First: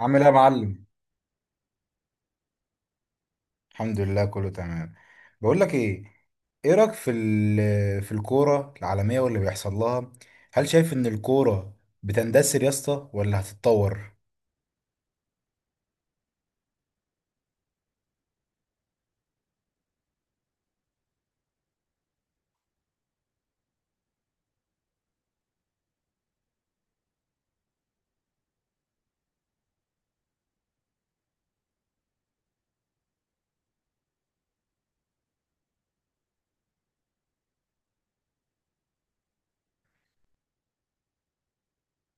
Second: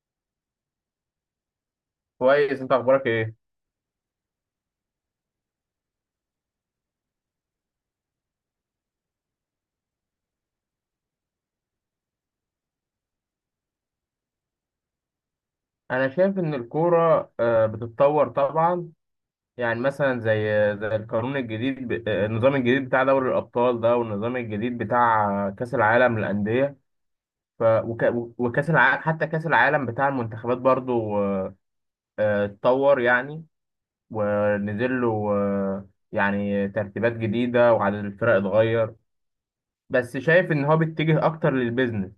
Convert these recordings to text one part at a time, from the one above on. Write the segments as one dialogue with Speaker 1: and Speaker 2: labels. Speaker 1: عامل ايه يا معلم؟
Speaker 2: كويس، انت اخبارك ايه؟
Speaker 1: الحمد لله، كله تمام. بقول لك ايه، ايه رايك في في الكوره العالميه واللي بيحصل لها؟ هل شايف ان الكوره بتندثر يا اسطى ولا هتتطور؟
Speaker 2: انا شايف ان الكوره بتتطور طبعا. يعني مثلا زي القانون الجديد، النظام الجديد بتاع دوري الابطال ده، والنظام الجديد بتاع كاس العالم للانديه. ف وك... وكاس العالم، حتى كاس العالم بتاع المنتخبات برضو اتطور يعني، ونزل له يعني ترتيبات جديده، وعدد الفرق اتغير، بس شايف ان هو بيتجه اكتر للبيزنس.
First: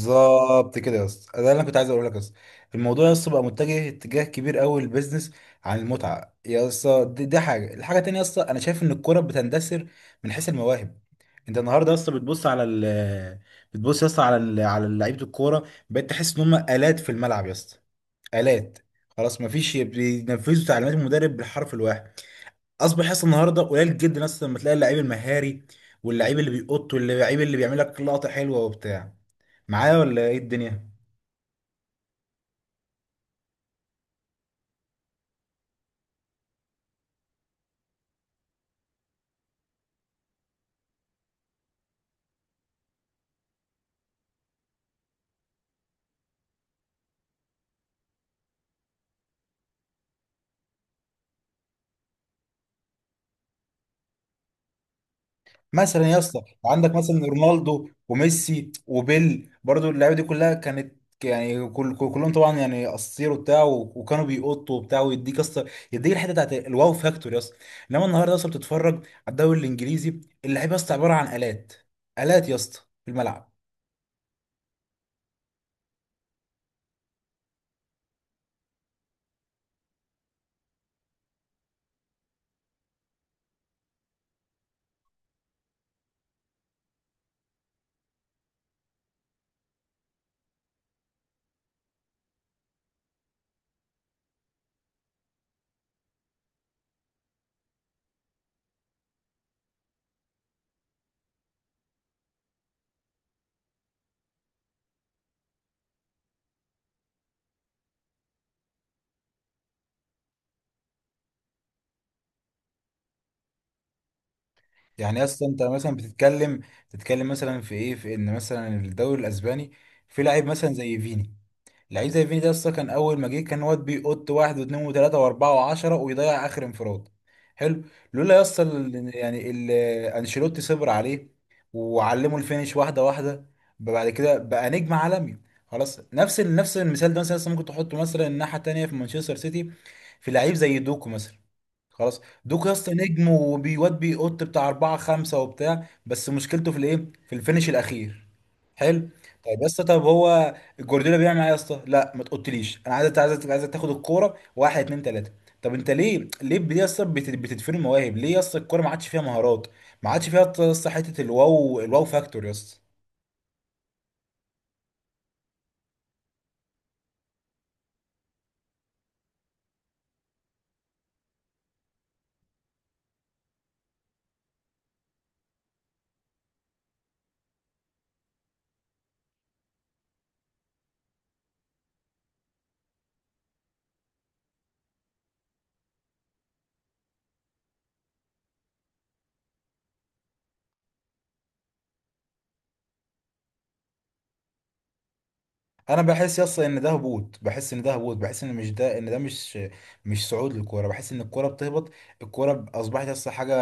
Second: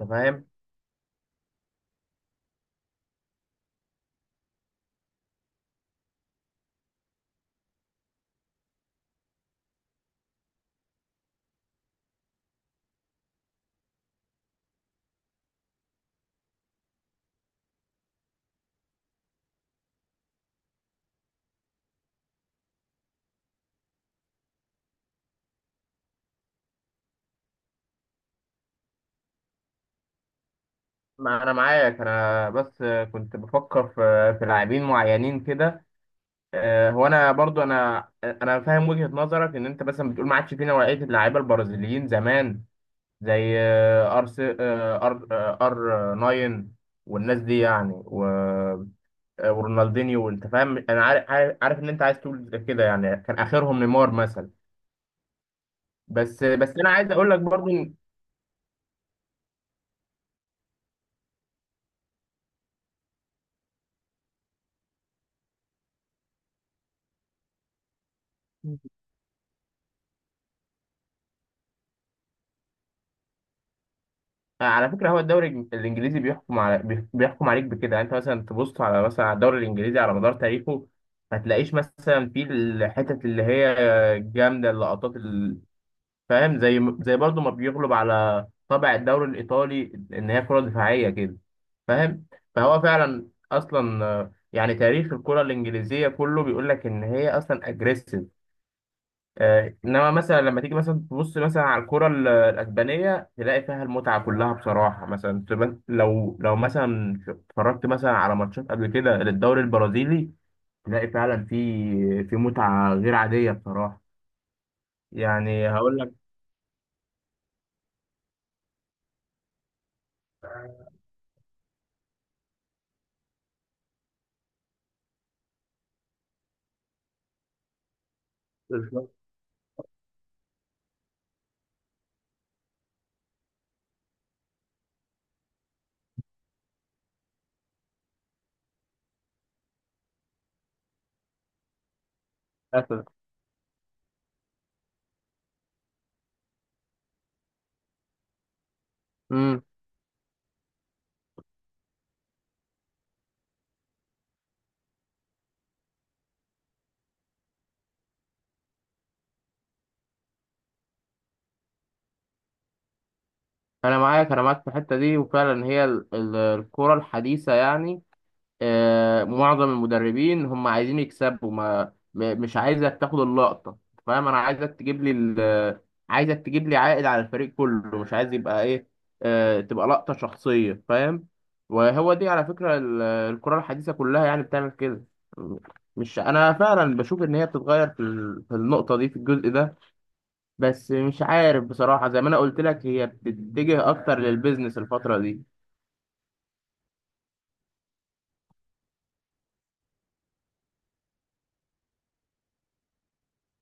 Speaker 2: انت فاهم؟
Speaker 1: كده يا اسطى، ده اللي انا كنت عايز اقول لك يا اسطى. الموضوع يا اسطى بقى متجه اتجاه كبير قوي للبيزنس عن المتعه يا اسطى. دي حاجه، الحاجه التانيه يا اسطى انا شايف ان الكوره بتندثر من حيث المواهب. انت النهارده يا اسطى بتبص يا اسطى على لعيبه الكوره، بقيت تحس ان هم آلات في الملعب يا اسطى، آلات. خلاص مفيش، بينفذوا تعليمات المدرب بالحرف الواحد. اصبح يحصل النهارده قليل جدا، اصلا لما تلاقي اللعيب المهاري، واللعيب اللي بيقط، واللعيب اللي بيعمل لك لقطه حلوه وبتاع، معايا ولا ايه الدنيا؟
Speaker 2: ما انا معاك، انا بس كنت بفكر في لاعبين معينين كده. هو انا برضو، انا فاهم وجهة نظرك، ان انت مثلا بتقول ما عادش في نوعية اللعيبة البرازيليين زمان، زي آه، ار س- آه، ار آه، ار 9 والناس دي، يعني ورونالدينيو، وانت فاهم، انا عارف ان انت عايز تقول كده، يعني كان اخرهم نيمار مثلا.
Speaker 1: مثلا يا اسطى
Speaker 2: بس انا
Speaker 1: عندك
Speaker 2: عايز
Speaker 1: مثلا
Speaker 2: اقول لك برضو،
Speaker 1: رونالدو وميسي وبيل، برضو اللعيبه دي كلها كانت، يعني كلهم طبعا يعني اساطير وبتاع وكانوا بيقطوا وبتاع، ويديك يا اسطى، يديك الحته بتاعت الواو فاكتور يا اسطى. انما النهارده يا اسطى بتتفرج على الدوري الانجليزي، اللعيبه يا اسطى عباره عن الات، الات يا اسطى، في الملعب.
Speaker 2: على فكرة، هو الدوري الإنجليزي بيحكم على بيحكم عليك بكده. يعني أنت مثلا تبص على مثلا على الدوري الإنجليزي على مدار تاريخه، ما تلاقيش مثلا فيه الحتت اللي هي جامدة، اللقطات فاهم؟ زي برضه ما بيغلب على طابع الدوري الإيطالي، إن هي كرة دفاعية كده، فاهم؟ فهو فعلا أصلا يعني تاريخ الكرة الإنجليزية كله بيقول لك إن هي أصلا أجريسيف. انما مثلا لما تيجي مثلا تبص مثلا على الكرة الاسبانيه، تلاقي فيها المتعه كلها بصراحه. مثلا لو مثلا اتفرجت مثلا على ماتشات قبل كده للدوري البرازيلي، تلاقي فعلا في متعه غير عاديه بصراحه.
Speaker 1: يعني يا اسطى انت
Speaker 2: يعني
Speaker 1: مثلا
Speaker 2: هقول لك
Speaker 1: بتتكلم مثلا في ايه، في ان مثلا الدوري الاسباني في لاعب مثلا زي فيني. لعيب زي فيني ده اصلا كان اول ما جه كان واد بيقط واحد واثنين وثلاثه واربعه وعشره، ويضيع اخر انفراد. حلو. لولا يا اسطى انشيلوتي صبر عليه وعلمه الفينش واحده واحده، بعد كده بقى نجم عالمي. خلاص، نفس المثال ده مثلا لسه ممكن تحطه مثلا الناحيه التانيه في مانشستر سيتي، في لعيب زي دوكو مثلا. خلاص، دوك يا اسطى
Speaker 2: مثلا،
Speaker 1: نجم، وبيواد بيقط بتاع أربعة خمسة وبتاع، بس مشكلته في الإيه؟ في الفينش الأخير. حلو. طيب
Speaker 2: امم
Speaker 1: يا اسطى، طب هو جوارديولا بيعمل إيه يا اسطى؟ لا ما تقوليش، أنا عايزك تاخد الكورة واحد اتنين تلاتة. طب أنت ليه بتدفن المواهب؟ ليه يا اسطى الكورة ما عادش فيها مهارات؟ ما عادش فيها يا اسطى حتة الواو فاكتور يا اسطى.
Speaker 2: انا معاك. انا معاك في الحته دي، وفعلا هي الكرة الحديثه يعني، معظم المدربين هم عايزين يكسبوا، ما م- مش عايزك تاخد اللقطة، فاهم؟ انا عايزك تجيب لي عايزك تجيب لي عائد على الفريق كله، مش عايز يبقى ايه، تبقى لقطة شخصية، فاهم؟ وهو دي على فكرة الكرة الحديثة كلها يعني بتعمل كده، مش انا فعلا بشوف ان هي بتتغير في في النقطة دي، في الجزء ده. بس مش عارف بصراحة، زي ما انا قلت لك، هي بتتجه اكتر للبيزنس الفترة دي.
Speaker 1: انا بحس يس ان ده هبوط، بحس ان ده هبوط، بحس ان مش ده، ان ده، مش صعود للكوره، بحس ان الكوره بتهبط. الكوره اصبحت يس حاجه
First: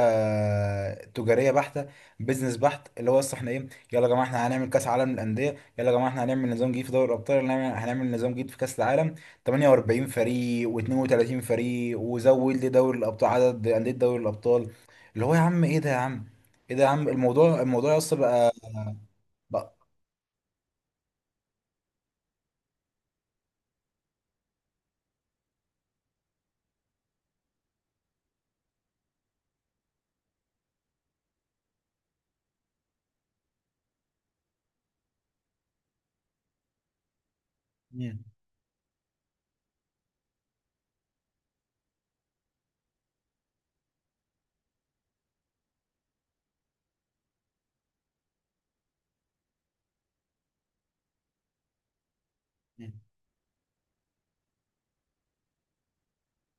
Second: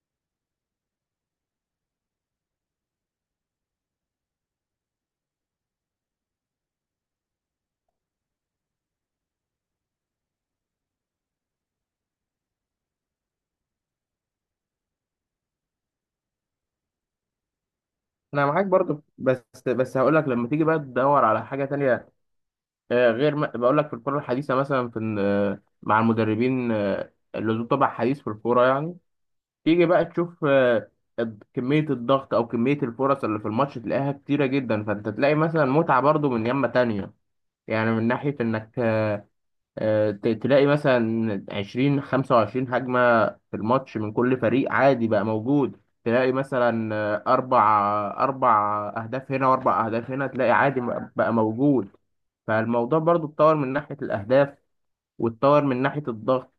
Speaker 1: تجاريه بحته، بيزنس بحت، اللي هو يس احنا ايه؟ يلا يا جماعه احنا هنعمل كاس عالم للانديه، يلا يا جماعه احنا هنعمل نظام جديد في دوري الابطال، يلا هنعمل نظام جديد في كاس العالم. 48 فريق و32 فريق، وزود لي دوري الابطال عدد انديه دوري الابطال. اللي هو يا عم، ايه ده يا عم، ايه ده يا عم؟ الموضوع يس
Speaker 2: انا
Speaker 1: بقى،
Speaker 2: معاك برضو، بس
Speaker 1: بقى-
Speaker 2: بس هقول لك لما تيجي بقى تدور على حاجه تانية غير ما بقول لك في الكره الحديثه، مثلا في إن، آه، مع المدربين اللي ذو طبع حديث في الكوره يعني، تيجي بقى تشوف كميه الضغط او كميه الفرص اللي في الماتش، تلاقيها كتيره جدا. فانت تلاقي مثلا متعه برضو من يمه تانية، يعني من ناحيه انك تلاقي مثلا 20 25 هجمة في الماتش من كل فريق، عادي بقى موجود. تلاقي مثلا أربع أهداف هنا، وأربع أهداف هنا، تلاقي عادي بقى موجود.
Speaker 1: مم.
Speaker 2: فالموضوع برضو اتطور من ناحية الأهداف، واتطور من ناحية الضغط،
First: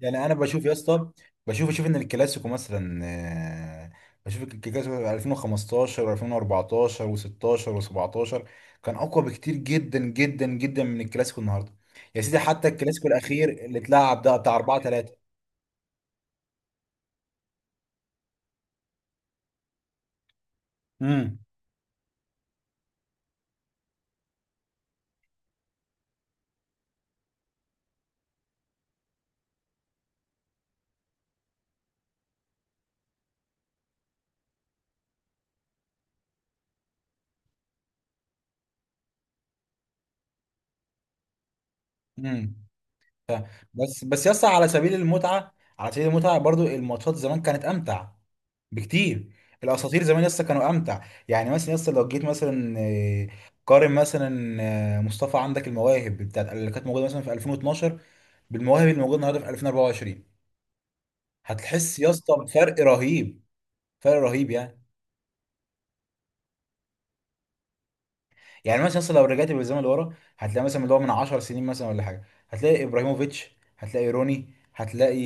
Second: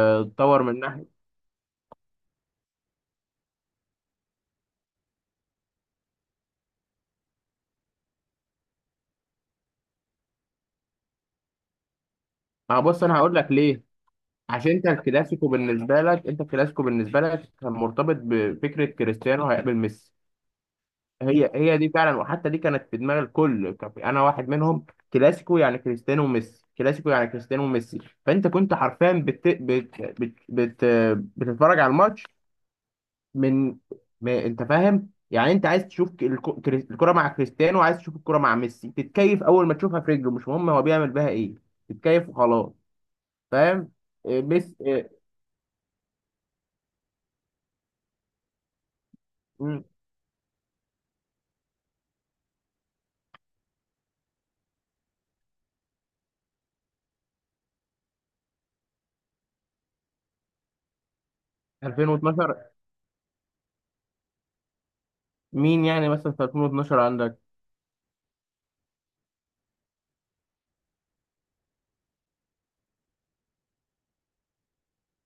Speaker 1: يعني انا بشوف يا
Speaker 2: من
Speaker 1: اسطى،
Speaker 2: ناحية.
Speaker 1: اشوف ان الكلاسيكو مثلا، بشوف الكلاسيكو 2015 و2014 و16 و17 كان اقوى بكتير جدا جدا جدا من الكلاسيكو النهارده. يا سيدي حتى
Speaker 2: ما هو بص،
Speaker 1: الكلاسيكو
Speaker 2: أنا هقول لك
Speaker 1: الاخير اللي
Speaker 2: ليه.
Speaker 1: اتلعب ده بتاع
Speaker 2: عشان
Speaker 1: 4
Speaker 2: أنت
Speaker 1: 3.
Speaker 2: الكلاسيكو بالنسبة لك، أنت الكلاسيكو بالنسبة لك كان مرتبط بفكرة كريستيانو هيقابل ميسي.
Speaker 1: امم
Speaker 2: هي هي دي فعلا، وحتى دي كانت في دماغ الكل، كان انا واحد منهم. كلاسيكو يعني كريستيانو وميسي، كلاسيكو يعني كريستيانو وميسي، فانت كنت حرفيا بتتفرج على الماتش من، ما انت فاهم يعني. انت عايز تشوف الكرة مع كريستيانو، وعايز تشوف الكرة مع ميسي، تتكيف اول ما تشوفها في رجله، مش مهم هو بيعمل بيها ايه، تتكيف
Speaker 1: امم
Speaker 2: وخلاص، فاهم؟
Speaker 1: بس بس
Speaker 2: إيه،
Speaker 1: يسطا على
Speaker 2: ميسي،
Speaker 1: سبيل
Speaker 2: إيه،
Speaker 1: المتعه، على سبيل المتعه برضو الماتشات زمان كانت امتع بكتير.
Speaker 2: مم،
Speaker 1: الاساطير زمان يسطا كانوا امتع. يعني مثلا يسطا لو جيت مثلا، قارن مثلا، مصطفى عندك المواهب بتاعت اللي كانت موجوده مثلا في 2012 بالمواهب اللي موجوده النهارده في 2024، هتحس يسطا
Speaker 2: 2012.
Speaker 1: بفرق رهيب، فرق رهيب يعني.
Speaker 2: مين يعني مثلا في 2012 عندك؟
Speaker 1: يعني مثلا اصلا لو رجعت بالزمن لورا هتلاقي مثلا اللي هو من 10 سنين مثلا ولا حاجه، هتلاقي ابراهيموفيتش، هتلاقي روني، هتلاقي،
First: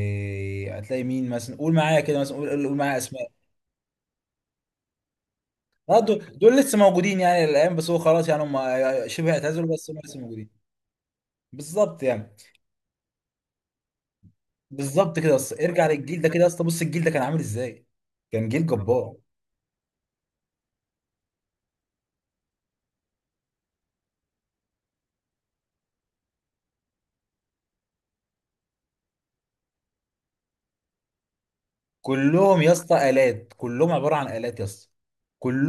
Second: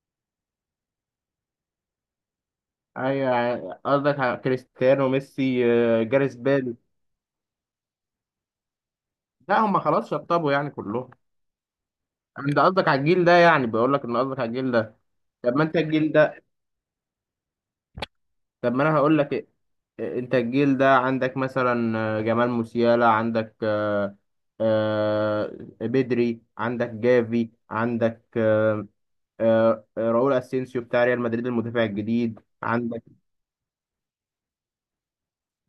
Speaker 1: هتلاقي مين مثلا؟ قول معايا كده مثلا، قول معايا اسماء.
Speaker 2: ايوه، قصدك على كريستيانو ميسي.
Speaker 1: دول
Speaker 2: جاريث
Speaker 1: دول
Speaker 2: بيل؟
Speaker 1: لسه موجودين يعني الايام، بس هو خلاص يعني هم، شبه
Speaker 2: لا،
Speaker 1: اعتزلوا،
Speaker 2: هم
Speaker 1: بس هم
Speaker 2: خلاص
Speaker 1: لسه موجودين.
Speaker 2: شطبوا يعني كلهم.
Speaker 1: بالظبط يعني،
Speaker 2: انت قصدك على الجيل ده يعني، بقول لك ان قصدك على الجيل ده.
Speaker 1: بالظبط كده
Speaker 2: طب ما
Speaker 1: اصلا
Speaker 2: انت
Speaker 1: ارجع
Speaker 2: الجيل
Speaker 1: للجيل ده،
Speaker 2: ده،
Speaker 1: كده اصلا بص الجيل ده كان عامل ازاي، كان جيل
Speaker 2: طب ما انا
Speaker 1: جبار.
Speaker 2: هقول لك إيه. إيه، انت الجيل ده عندك مثلا جمال موسيالا، عندك آه، بدري، عندك جافي، عندك راؤول اسينسيو بتاع ريال مدريد المدافع الجديد،
Speaker 1: كلهم يا
Speaker 2: عندك
Speaker 1: اسطى آلات، كلهم عبارة عن آلات يا اسطى،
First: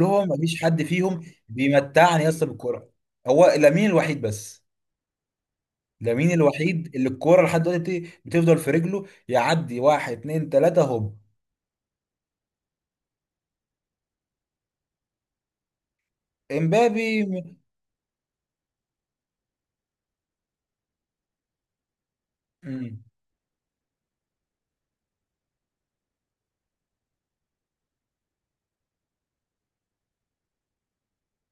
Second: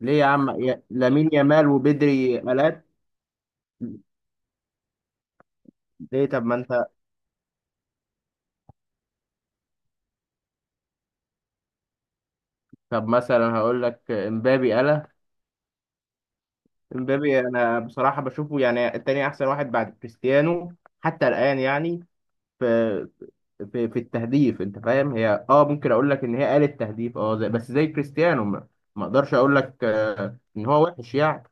Speaker 2: ليه يا عم
Speaker 1: مفيش حد فيهم
Speaker 2: لامين يامال
Speaker 1: بيمتعني يا
Speaker 2: وبدري
Speaker 1: اسطى
Speaker 2: الات؟
Speaker 1: بالكرة. هو لامين الوحيد بس،
Speaker 2: ليه؟
Speaker 1: لامين
Speaker 2: طب ما انت،
Speaker 1: الوحيد اللي الكرة لحد دلوقتي بتفضل في رجله، يعدي واحد اتنين تلاتة هوب.
Speaker 2: طب مثلا هقول لك امبابي. انا
Speaker 1: امبابي
Speaker 2: امبابي
Speaker 1: م-
Speaker 2: انا بصراحه بشوفه يعني التاني احسن واحد بعد كريستيانو حتى الان يعني،
Speaker 1: مم.
Speaker 2: في في, في, التهديف، انت فاهم؟ هي ممكن اقول لك ان هي قالت تهديف، زي، بس زي كريستيانو، ما ما اقدرش اقول لك ان هو وحش يعني.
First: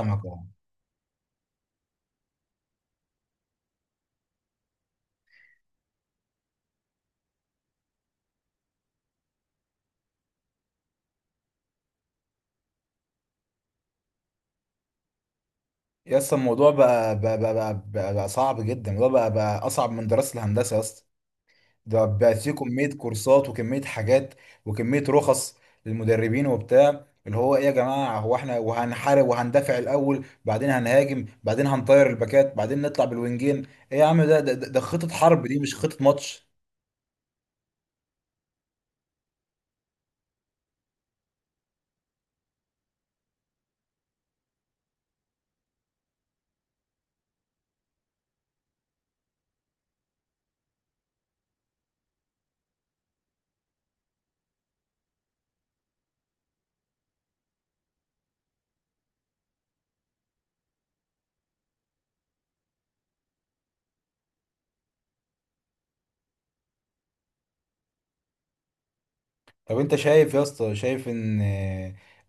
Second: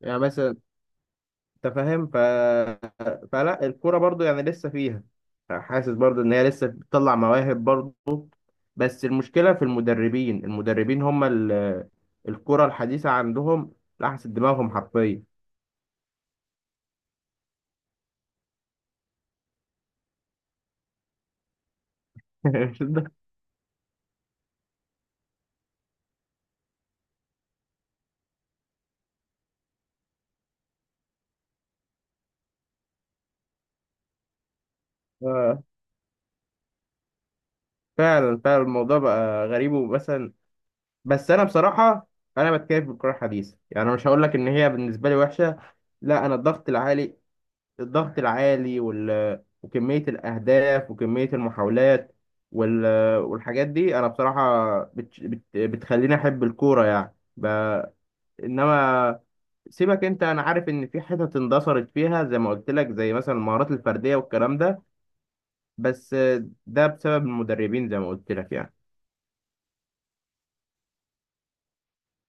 Speaker 2: يعني
Speaker 1: اه.
Speaker 2: مثلا، انت فاهم، فلا، الكوره برضو يعني لسه فيها، حاسس برضو ان هي لسه بتطلع مواهب برضو. بس المشكله في المدربين هم الكوره الحديثه عندهم لحست دماغهم حرفيا.
Speaker 1: يا اسطى الموضوع بقى صعب جدا، الموضوع بقى أصعب من دراسة الهندسة يا اسطى. ده بقت فيه كمية كورسات وكمية حاجات وكمية رخص للمدربين وبتاع، اللي هو ايه يا جماعة، هو احنا وهنحارب وهندافع الأول، بعدين هنهاجم، بعدين هنطير الباكات، بعدين نطلع بالوينجين؟ ايه يا عم، ده خطة حرب دي،
Speaker 2: آه،
Speaker 1: مش خطة ماتش.
Speaker 2: فعلا فعلا، الموضوع بقى غريب ومثلا، بس انا بصراحه انا بتكيف بالكره الحديثه يعني. أنا مش هقول لك ان هي بالنسبه لي وحشه، لا. انا الضغط العالي، الضغط العالي وكمية الأهداف وكمية المحاولات وال... والحاجات دي، أنا بصراحة بتخليني أحب الكورة يعني، إنما سيبك أنت، أنا عارف إن في حتت اندثرت فيها، زي ما قلت لك، زي مثلا المهارات الفردية والكلام ده، بس ده بسبب المدربين زي ما قلت لك يعني.
Speaker 1: طب انت شايف يا اسطى، شايف ان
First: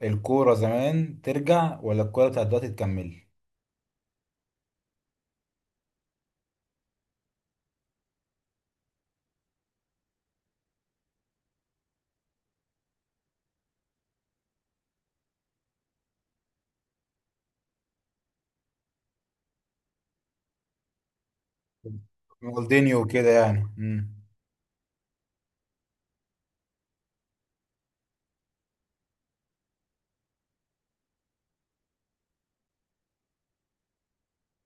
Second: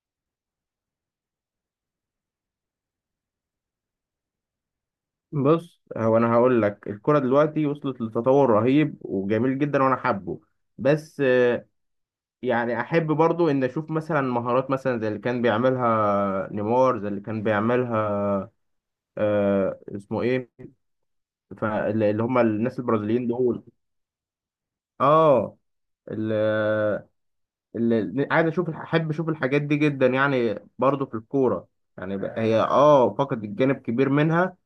Speaker 1: الكورة زمان ترجع ولا الكورة بتاعت دلوقتي تكمل؟
Speaker 2: بص، هو أنا هقول لك الكورة دلوقتي وصلت لتطور رهيب وجميل جدا، وأنا حابه، بس يعني احب برضو ان اشوف مثلا مهارات مثلا زي اللي كان بيعملها نيمار، زي اللي كان بيعملها، اسمه ايه، فاللي هم الناس
Speaker 1: رونالدينيو
Speaker 2: البرازيليين
Speaker 1: وكده
Speaker 2: دول.
Speaker 1: يعني.
Speaker 2: اه اللي, اللي عايز اشوف، احب اشوف الحاجات دي جدا يعني، برضو في الكورة، يعني هي فقد الجانب كبير منها.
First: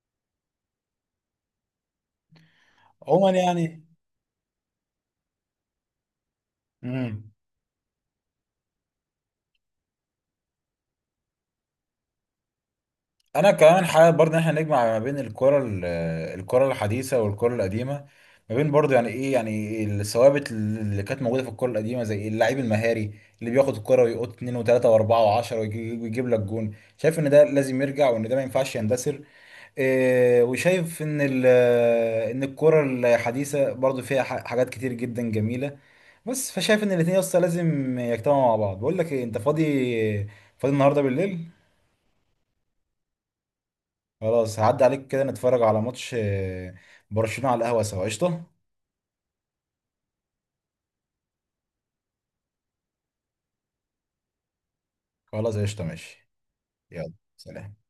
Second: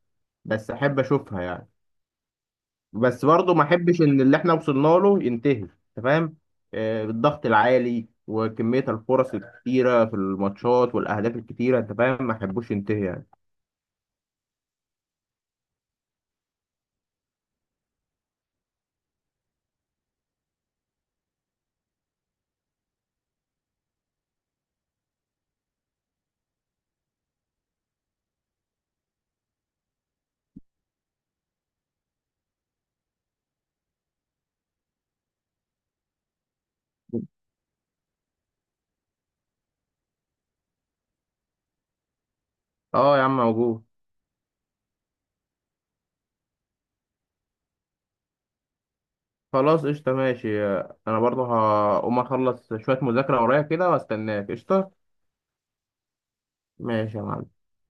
Speaker 2: بس احب اشوفها يعني، بس
Speaker 1: عموما
Speaker 2: برضه ما
Speaker 1: يعني.
Speaker 2: احبش ان اللي احنا وصلنا له ينتهي. انت فاهم،
Speaker 1: امم
Speaker 2: بالضغط العالي وكمية الفرص الكتيرة في الماتشات والاهداف الكتيرة، انت فاهم، ما احبوش ينتهي يعني.
Speaker 1: انا كمان حابب برضه ان احنا نجمع ما بين الكرة الحديثة والكرة القديمة، ما بين برضه يعني ايه، يعني الثوابت اللي كانت موجودة في الكرة القديمة، زي اللعيب المهاري اللي بياخد الكرة ويقط اتنين وتلاتة واربعة وعشرة ويجيب لك جون. شايف ان ده لازم يرجع، وان ده ما ينفعش يندثر. إيه، وشايف ان ان الكرة الحديثة برضه فيها حاجات كتير جدا جميلة، بس فشايف ان الاتنين يا اسطى لازم يجتمعوا مع بعض. بقول لك إيه، انت فاضي؟ فاضي النهارده بالليل؟
Speaker 2: اه يا عم، موجود.
Speaker 1: خلاص، هعدي عليك كده نتفرج على ماتش، برشلونة، على القهوة سوا، قشطة؟
Speaker 2: خلاص، قشطة، ماشي. انا برضه هقوم اخلص شوية مذاكرة ورايا كده واستناك، قشطة،
Speaker 1: خلاص، قشطة، ماشي. يلا
Speaker 2: ماشي يا معلم.
Speaker 1: سلام.